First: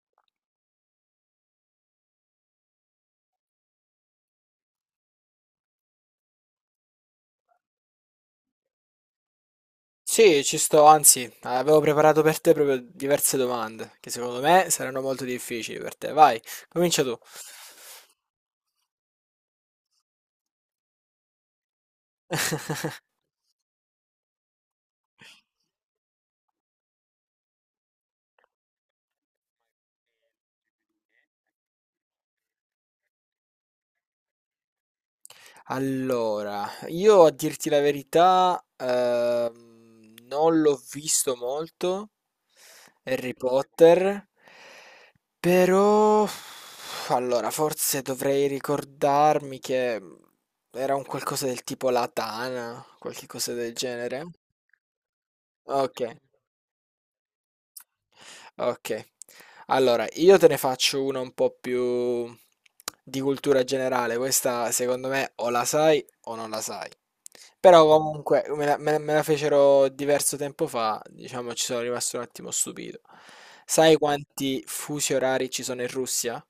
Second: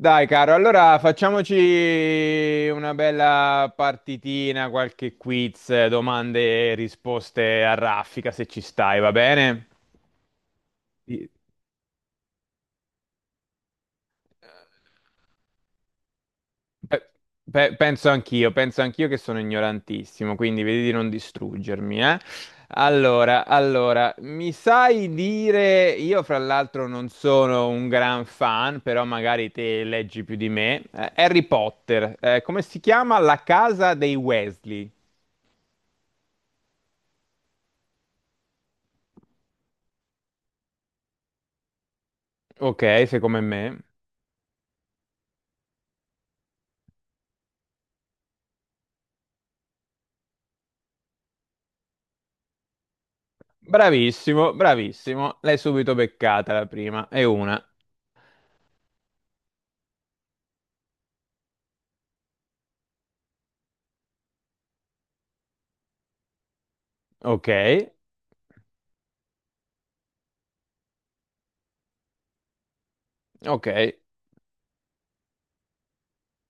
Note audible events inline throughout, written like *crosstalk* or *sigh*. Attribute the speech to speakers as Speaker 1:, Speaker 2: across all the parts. Speaker 1: Dai, caro, allora facciamoci una bella partitina, qualche quiz, domande e risposte a raffica, se ci stai, va bene?
Speaker 2: Sì, ci sto,
Speaker 1: Sì.
Speaker 2: anzi, avevo preparato per te proprio diverse domande, che secondo me saranno molto difficili per te. Vai, comincia
Speaker 1: Beh,
Speaker 2: tu.
Speaker 1: penso anch'io che sono ignorantissimo, quindi vedi di non distruggermi, eh.
Speaker 2: *laughs*
Speaker 1: Allora, mi sai dire, io fra l'altro non sono un gran fan, però magari te leggi più di me, Harry Potter, come si chiama? La casa dei Weasley.
Speaker 2: Allora, io a dirti la verità, non l'ho visto molto,
Speaker 1: Ok, sei
Speaker 2: Harry
Speaker 1: come me.
Speaker 2: Potter, però, allora, forse dovrei ricordarmi che era un qualcosa del tipo la tana, qualche cosa del genere.
Speaker 1: Bravissimo, bravissimo, l'hai subito
Speaker 2: Ok.
Speaker 1: beccata la prima, e una.
Speaker 2: Ok, allora io te ne faccio una un po' più di cultura generale. Questa secondo me o la sai o non la sai.
Speaker 1: Ok,
Speaker 2: Però comunque me la fecero diverso tempo fa, diciamo ci sono rimasto un attimo stupito.
Speaker 1: ok.
Speaker 2: Sai quanti fusi orari ci sono in Russia?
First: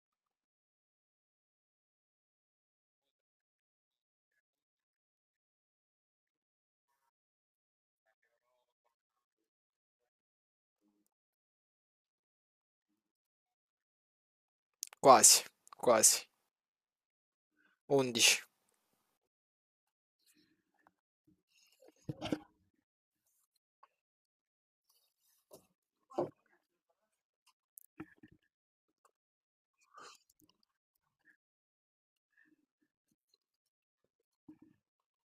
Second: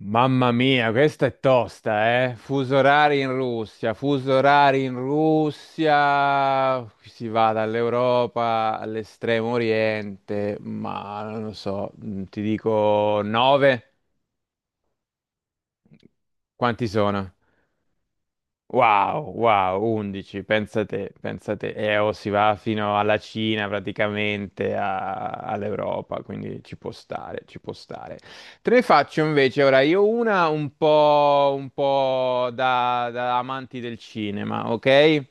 Speaker 1: Mamma mia, questa è tosta, eh? Fuso orari in Russia, fuso orari in Russia, si va dall'Europa all'estremo oriente, ma non lo so, ti dico 9,
Speaker 2: Quasi, quasi,
Speaker 1: quanti sono?
Speaker 2: 11.
Speaker 1: Wow, wow, 11, pensa te, e o si va fino alla Cina praticamente, all'Europa, quindi ci può stare, ci può stare. Te ne faccio invece ora io una un po' da amanti del cinema, ok?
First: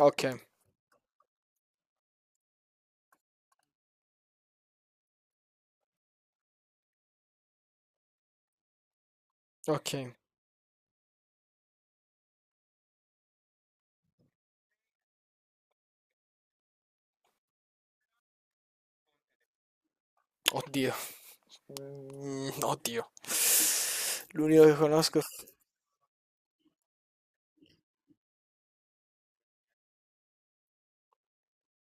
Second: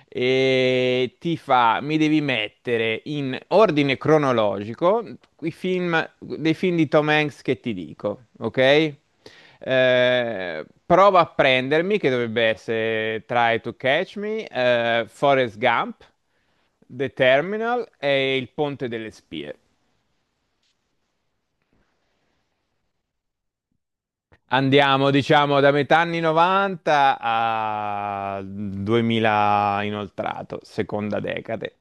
Speaker 2: Ok,
Speaker 1: Mi devi mettere in ordine cronologico dei film di Tom Hanks che ti dico, ok?
Speaker 2: ok.
Speaker 1: Prova a prendermi, che dovrebbe essere Try to Catch Me, Forrest Gump, The Terminal e Il Ponte delle Spie.
Speaker 2: Oddio. Oddio. L'unico che
Speaker 1: Andiamo,
Speaker 2: conosco...
Speaker 1: diciamo, da metà anni 90 a 2000 inoltrato, seconda decade.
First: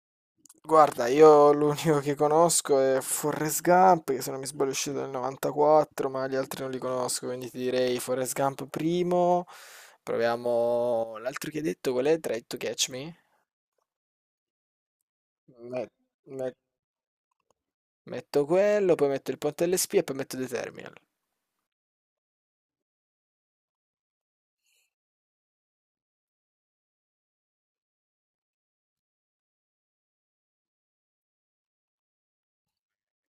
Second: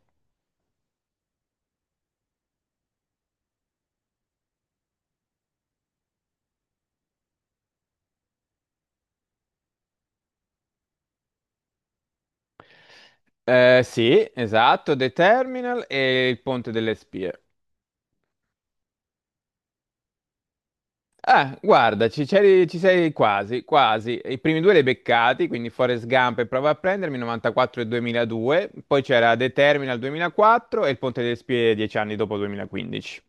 Speaker 2: Guarda, io l'unico che conosco è Forrest Gump, che se non mi sbaglio è uscito nel 94, ma gli altri non li conosco, quindi ti direi Forrest Gump primo. Proviamo l'altro che hai detto, qual è? Try to Catch Me?
Speaker 1: Sì, esatto, The Terminal
Speaker 2: Met-
Speaker 1: e il
Speaker 2: met-
Speaker 1: Ponte delle Spie.
Speaker 2: metto quello, poi metto il ponte delle spie e poi metto The Terminal.
Speaker 1: Ah, guarda, ci sei quasi, quasi. I primi due li hai beccati, quindi Forrest Gump e Prova a prendermi, 94 e 2002. Poi c'era The Terminal 2004 e il Ponte delle Spie 10 anni dopo 2015.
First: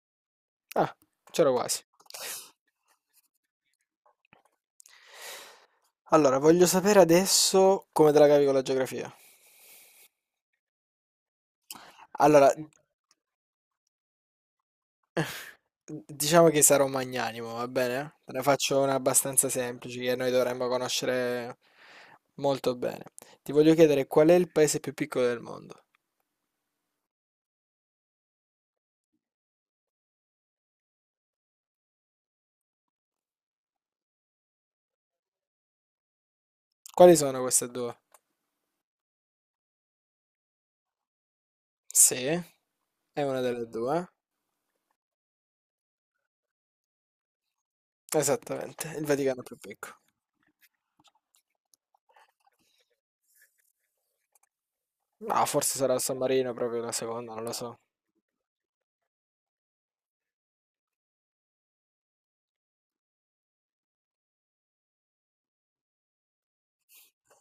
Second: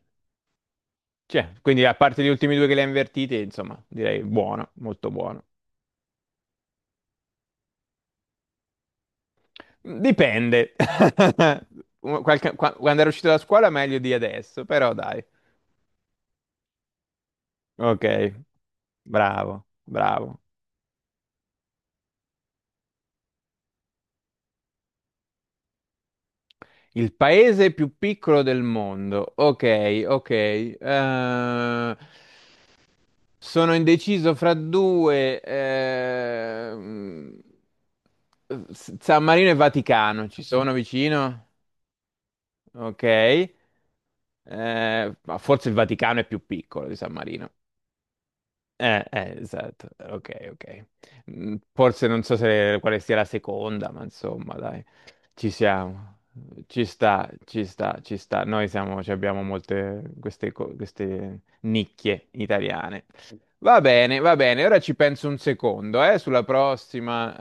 Speaker 2: Ah,
Speaker 1: Cioè,
Speaker 2: c'ero quasi.
Speaker 1: quindi a parte gli ultimi due che li hai invertiti, insomma, direi buono, molto buono.
Speaker 2: Allora, voglio sapere adesso come te la cavi con la geografia.
Speaker 1: Dipende. *laughs*
Speaker 2: Allora,
Speaker 1: Quando ero uscito da scuola meglio di adesso, però dai.
Speaker 2: diciamo che sarò magnanimo, va
Speaker 1: Ok,
Speaker 2: bene? Te ne faccio una abbastanza
Speaker 1: bravo,
Speaker 2: semplice che noi
Speaker 1: bravo.
Speaker 2: dovremmo conoscere molto bene. Ti voglio chiedere qual è il paese più piccolo del mondo?
Speaker 1: Il paese più piccolo del mondo. Ok, ok. Sono indeciso fra due.
Speaker 2: Quali
Speaker 1: ehm,
Speaker 2: sono queste due?
Speaker 1: S- San Marino e Vaticano ci sono vicino?
Speaker 2: Sì, è
Speaker 1: Ok.
Speaker 2: una delle due.
Speaker 1: Ma forse il Vaticano è più piccolo di San Marino.
Speaker 2: Esattamente, il Vaticano è più
Speaker 1: Esatto,
Speaker 2: piccolo.
Speaker 1: ok, ok. Forse non so se quale sia la seconda, ma insomma, dai,
Speaker 2: No,
Speaker 1: ci
Speaker 2: forse sarà il
Speaker 1: siamo.
Speaker 2: San Marino proprio
Speaker 1: Ci
Speaker 2: la
Speaker 1: sta,
Speaker 2: seconda, non lo
Speaker 1: ci
Speaker 2: so.
Speaker 1: sta, ci sta. Noi siamo, ci abbiamo molte queste, queste nicchie italiane. Va bene, ora ci penso un secondo, sulla prossima.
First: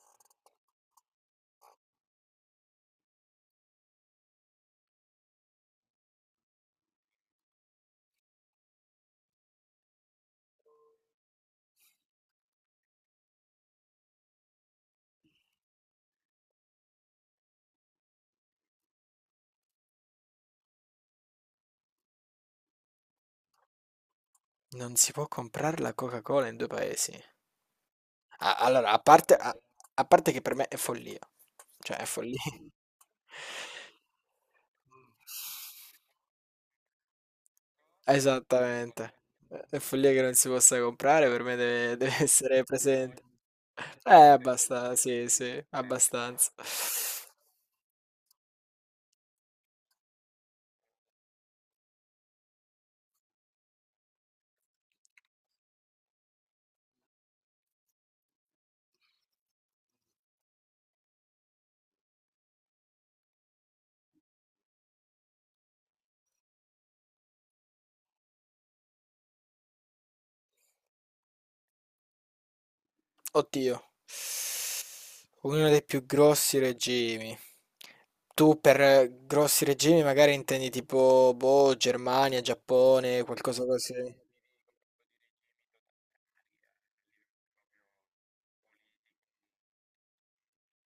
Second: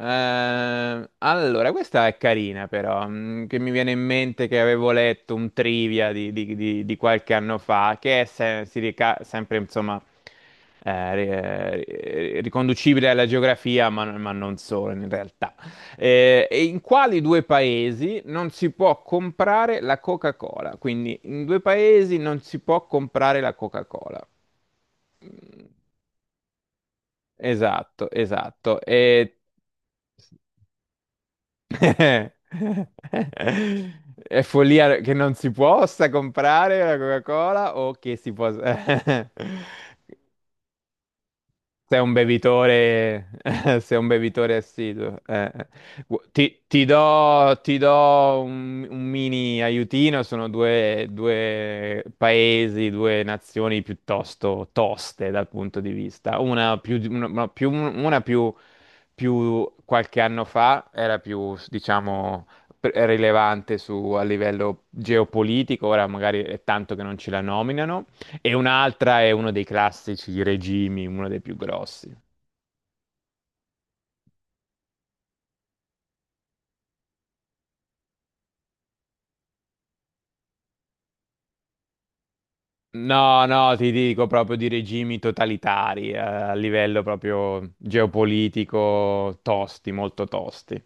Speaker 1: Allora, questa è carina però, che mi viene in mente che avevo letto un trivia di qualche anno fa, che è sempre, insomma, eh, riconducibile alla geografia, ma non solo in realtà. E in quali due paesi non si può comprare la Coca-Cola? Quindi, in due paesi non si può comprare la Coca-Cola.
Speaker 2: Non si può comprare la Coca-Cola in due paesi.
Speaker 1: Esatto,
Speaker 2: A-
Speaker 1: esatto.
Speaker 2: allora, a parte,
Speaker 1: E.
Speaker 2: a, a parte che per me è follia.
Speaker 1: *laughs*
Speaker 2: Cioè, è follia. *laughs*
Speaker 1: È follia che non si possa comprare la Coca-Cola o che si possa. *laughs*
Speaker 2: Esattamente. È follia che non si possa comprare, per me deve, *laughs*
Speaker 1: Sei un
Speaker 2: deve essere presente.
Speaker 1: bevitore, *laughs* sei un bevitore
Speaker 2: Abbastanza,
Speaker 1: assiduo.
Speaker 2: sì, sì, abbastanza.
Speaker 1: Ti do un mini aiutino, sono due paesi, due nazioni piuttosto toste dal punto di vista. Una più, di- una più- Più qualche anno fa era più, diciamo, rilevante a livello geopolitico, ora magari è tanto che non ce la nominano. E un'altra è uno dei classici regimi, uno dei più grossi.
Speaker 2: Oddio, uno dei più grossi regimi. Tu per grossi regimi magari intendi tipo, boh, Germania, Giappone,
Speaker 1: No,
Speaker 2: qualcosa
Speaker 1: no, ti
Speaker 2: così.
Speaker 1: dico proprio di regimi totalitari, a livello proprio geopolitico, tosti, molto tosti.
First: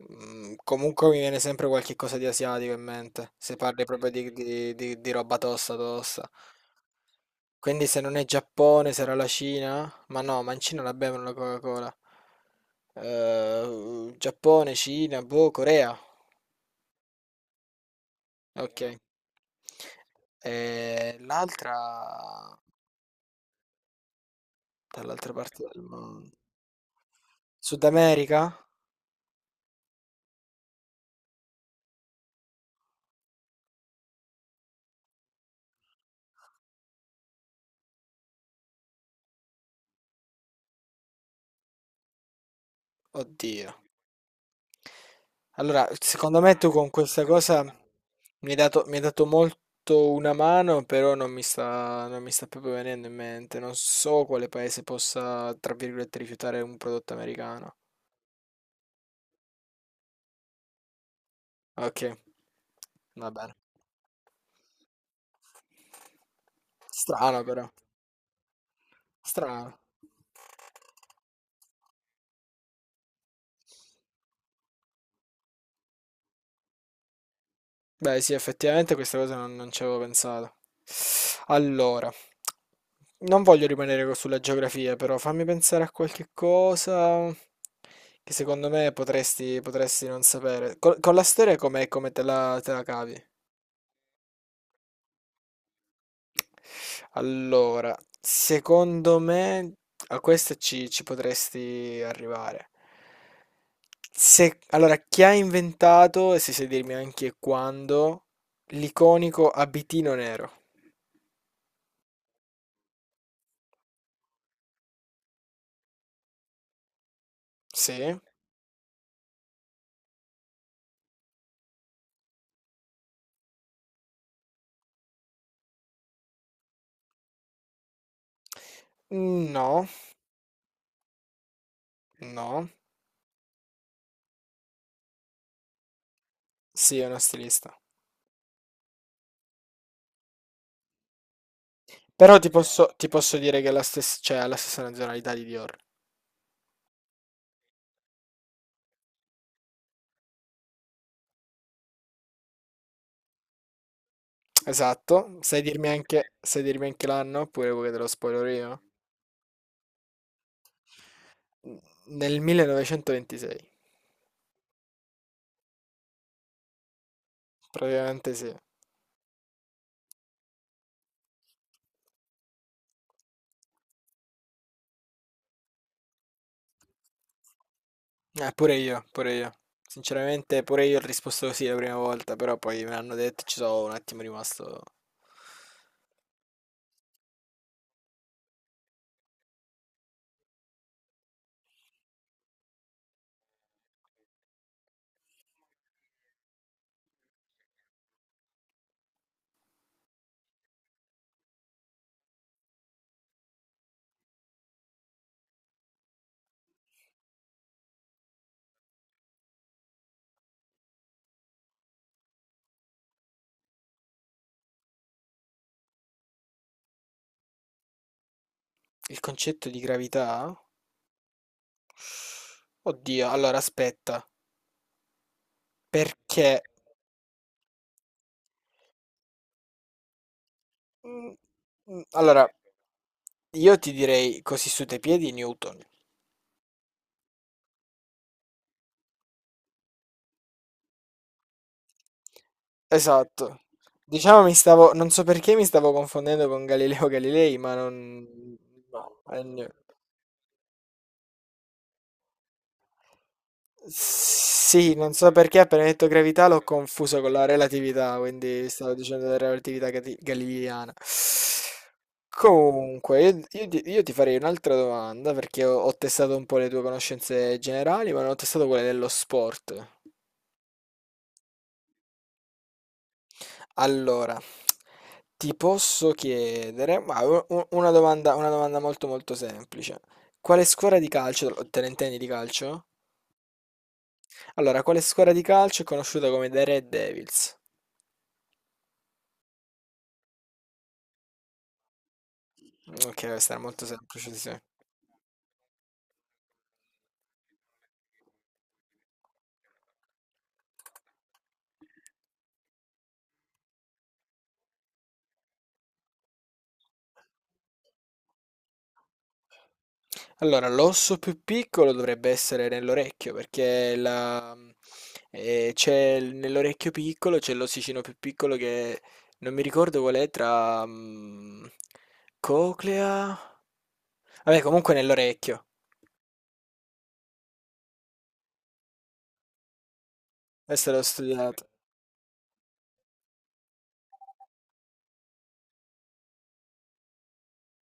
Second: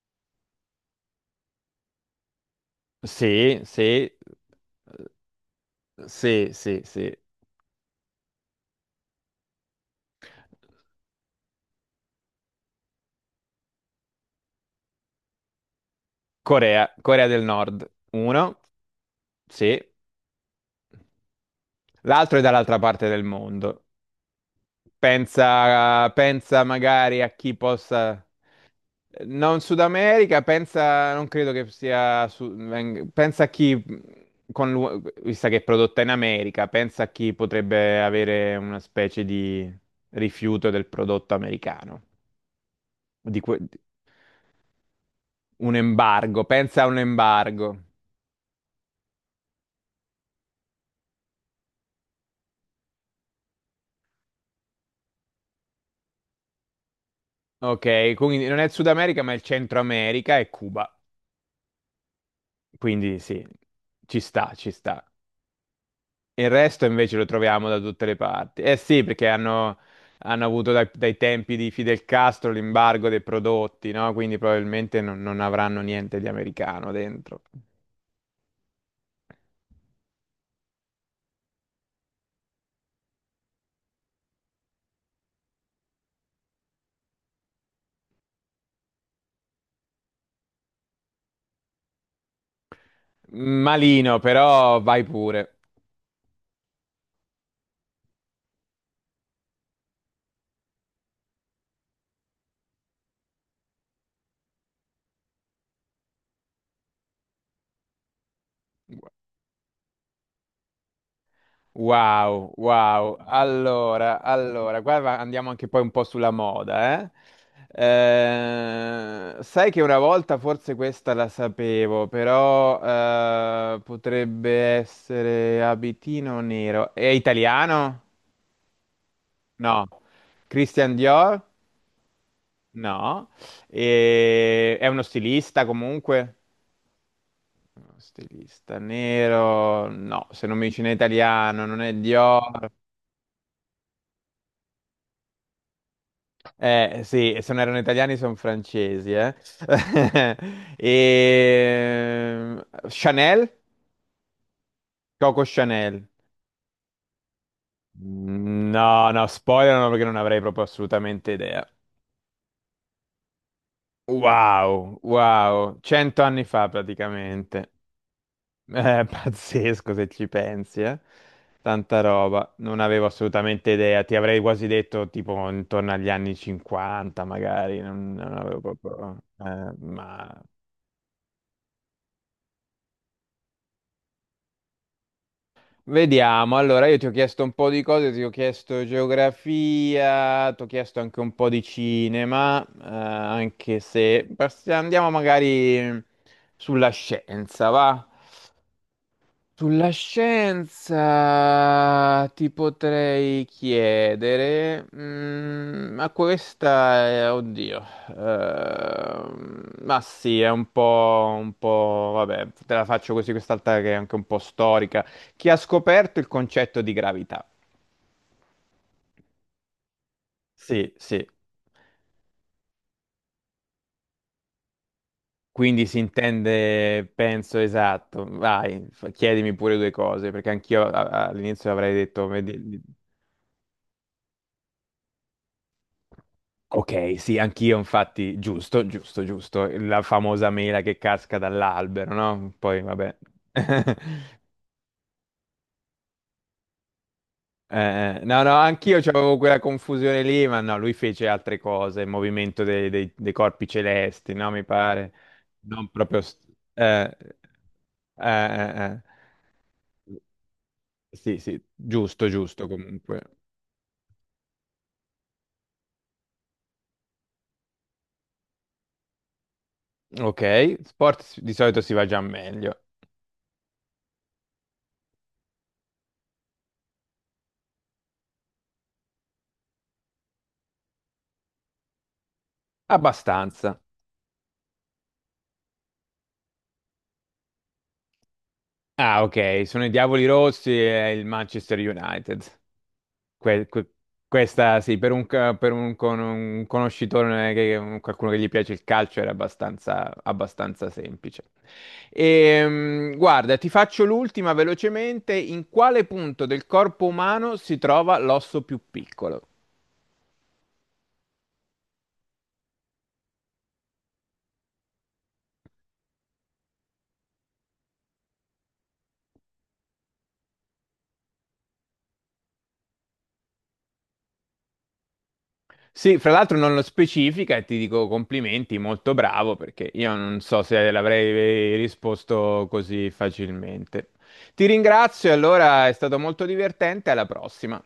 Speaker 2: Mm, comunque mi viene sempre qualche cosa di asiatico in mente, se
Speaker 1: Sì,
Speaker 2: parli
Speaker 1: sì,
Speaker 2: proprio di, di roba tosta tosta.
Speaker 1: sì, sì, sì.
Speaker 2: Quindi se non è Giappone, sarà la Cina? Ma no, ma in Cina la bevono la Coca-Cola. Giappone, Cina, boh, Corea.
Speaker 1: Corea, Corea del Nord, uno,
Speaker 2: Ok.
Speaker 1: sì.
Speaker 2: L'altra
Speaker 1: L'altro è dall'altra parte del mondo.
Speaker 2: dall'altra parte del
Speaker 1: Pensa,
Speaker 2: mondo.
Speaker 1: pensa magari a chi
Speaker 2: Sud
Speaker 1: possa.
Speaker 2: America?
Speaker 1: Non Sud America, pensa, non credo che sia, pensa a chi, con vista che è prodotta in America, pensa a chi potrebbe avere una specie di rifiuto del prodotto americano, di que-
Speaker 2: Oddio.
Speaker 1: un
Speaker 2: Allora, secondo
Speaker 1: embargo,
Speaker 2: me tu
Speaker 1: pensa a
Speaker 2: con
Speaker 1: un
Speaker 2: questa cosa
Speaker 1: embargo.
Speaker 2: mi hai dato molto una mano, però non mi sta proprio venendo in mente. Non so quale paese possa, tra virgolette, rifiutare un prodotto americano.
Speaker 1: Ok, quindi non è il Sud America, ma è il Centro America e Cuba,
Speaker 2: Ok,
Speaker 1: quindi
Speaker 2: va
Speaker 1: sì,
Speaker 2: bene.
Speaker 1: ci sta, ci sta. Il resto invece lo
Speaker 2: Strano
Speaker 1: troviamo
Speaker 2: però.
Speaker 1: da tutte le parti. Eh sì, perché
Speaker 2: Strano.
Speaker 1: hanno avuto dai tempi di Fidel Castro l'embargo dei prodotti, no? Quindi probabilmente non avranno niente di americano dentro.
Speaker 2: Beh, sì, effettivamente questa cosa non ci avevo pensato. Allora, non voglio rimanere sulla geografia, però fammi pensare a qualche cosa che secondo me potresti non sapere. Con, la storia com'è, come te la cavi?
Speaker 1: Malino, però vai pure.
Speaker 2: Allora, secondo me a questa ci potresti arrivare. Se, allora, chi ha inventato, e se sai dirmi anche quando, l'iconico abitino nero?
Speaker 1: Wow, wow. Allora, qua andiamo anche poi un po' sulla moda, eh?
Speaker 2: Sì,
Speaker 1: Sai che una volta forse questa la sapevo, però potrebbe essere abitino nero. È italiano?
Speaker 2: no,
Speaker 1: No. Christian Dior?
Speaker 2: no,
Speaker 1: No. È uno stilista comunque?
Speaker 2: sì, è una stilista.
Speaker 1: Uno stilista nero? No, se non mi dice in italiano, non è
Speaker 2: Però
Speaker 1: Dior.
Speaker 2: ti posso dire che è la stessa, cioè, ha la stessa nazionalità di Dior.
Speaker 1: Eh sì, e se non erano italiani sono francesi, eh. *laughs* E Chanel?
Speaker 2: Esatto,
Speaker 1: Coco Chanel.
Speaker 2: sai dirmi anche l'anno oppure vuoi che te lo spoiler io?
Speaker 1: No, no, spoilerano perché non avrei proprio assolutamente idea.
Speaker 2: N- Nel 1926,
Speaker 1: Wow, wow, 100 anni fa praticamente.
Speaker 2: praticamente sì.
Speaker 1: *laughs* Pazzesco se ci pensi, eh. Tanta roba, non avevo assolutamente idea, ti avrei quasi detto tipo intorno agli anni 50 magari, non avevo
Speaker 2: Pure io,
Speaker 1: proprio,
Speaker 2: pure io.
Speaker 1: ma.
Speaker 2: Sinceramente, pure io ho risposto così la prima volta, però poi me l'hanno detto e ci sono un attimo rimasto.
Speaker 1: Vediamo, allora io ti ho chiesto un po' di cose, ti ho chiesto geografia, ti ho chiesto anche un po' di cinema, anche se andiamo magari sulla scienza, va? Sulla scienza ti potrei chiedere, ma questa è, oddio, ma sì, è un po', vabbè, te la faccio così quest'altra che è anche un po' storica. Chi ha scoperto il concetto di gravità?
Speaker 2: Il concetto di gravità?
Speaker 1: Sì, sì.
Speaker 2: Oddio, allora aspetta.
Speaker 1: Quindi si
Speaker 2: Perché?
Speaker 1: intende, penso, esatto. Vai, chiedimi pure due cose, perché anch'io
Speaker 2: Mh,
Speaker 1: all'inizio avrei detto.
Speaker 2: allora io ti direi così su dei piedi Newton.
Speaker 1: Ok, sì, anch'io infatti, giusto, giusto, giusto, la famosa mela che casca dall'albero, no? Poi vabbè.
Speaker 2: Esatto. Diciamo
Speaker 1: *laughs*
Speaker 2: mi stavo non so perché mi stavo confondendo con Galileo Galilei, ma non
Speaker 1: No, no, anch'io
Speaker 2: no,
Speaker 1: avevo quella confusione lì, ma no, lui fece altre cose, il movimento dei corpi celesti, no? Mi
Speaker 2: Sì,
Speaker 1: pare.
Speaker 2: non so perché appena
Speaker 1: Non
Speaker 2: hai detto
Speaker 1: proprio.
Speaker 2: gravità l'ho
Speaker 1: Eh,
Speaker 2: confuso con la relatività,
Speaker 1: eh,
Speaker 2: quindi stavo
Speaker 1: eh,
Speaker 2: dicendo della relatività
Speaker 1: eh.
Speaker 2: galileiana.
Speaker 1: Sì, sì, giusto, giusto comunque.
Speaker 2: Comunque, io ti farei un'altra domanda perché ho testato un po' le tue conoscenze generali, ma non ho testato quelle dello sport.
Speaker 1: Ok, sport di solito si va già meglio,
Speaker 2: Allora, ti posso chiedere, ma una domanda molto molto semplice. Quale squadra di calcio, te ne intendi di calcio?
Speaker 1: abbastanza.
Speaker 2: Allora, quale squadra di calcio è conosciuta come The Red Devils?
Speaker 1: Ah, ok, sono i Diavoli Rossi e il Manchester United.
Speaker 2: Ok, questa era
Speaker 1: Que-
Speaker 2: molto
Speaker 1: que-
Speaker 2: semplice, sì, sì.
Speaker 1: Questa sì, per un conoscitore, qualcuno che gli piace il calcio, era abbastanza, abbastanza semplice. Guarda, ti faccio l'ultima velocemente. In quale punto del corpo umano si trova l'osso più piccolo?
Speaker 2: Allora, l'osso più piccolo dovrebbe essere nell'orecchio, perché c'è nell'orecchio piccolo c'è l'ossicino più piccolo che non mi ricordo qual è tra coclea. Vabbè, comunque nell'orecchio.
Speaker 1: Sì, fra l'altro non lo specifica e ti dico complimenti, molto bravo, perché io non so se
Speaker 2: Essere studiato
Speaker 1: l'avrei risposto così facilmente. Ti ringrazio, allora è stato molto divertente, alla prossima.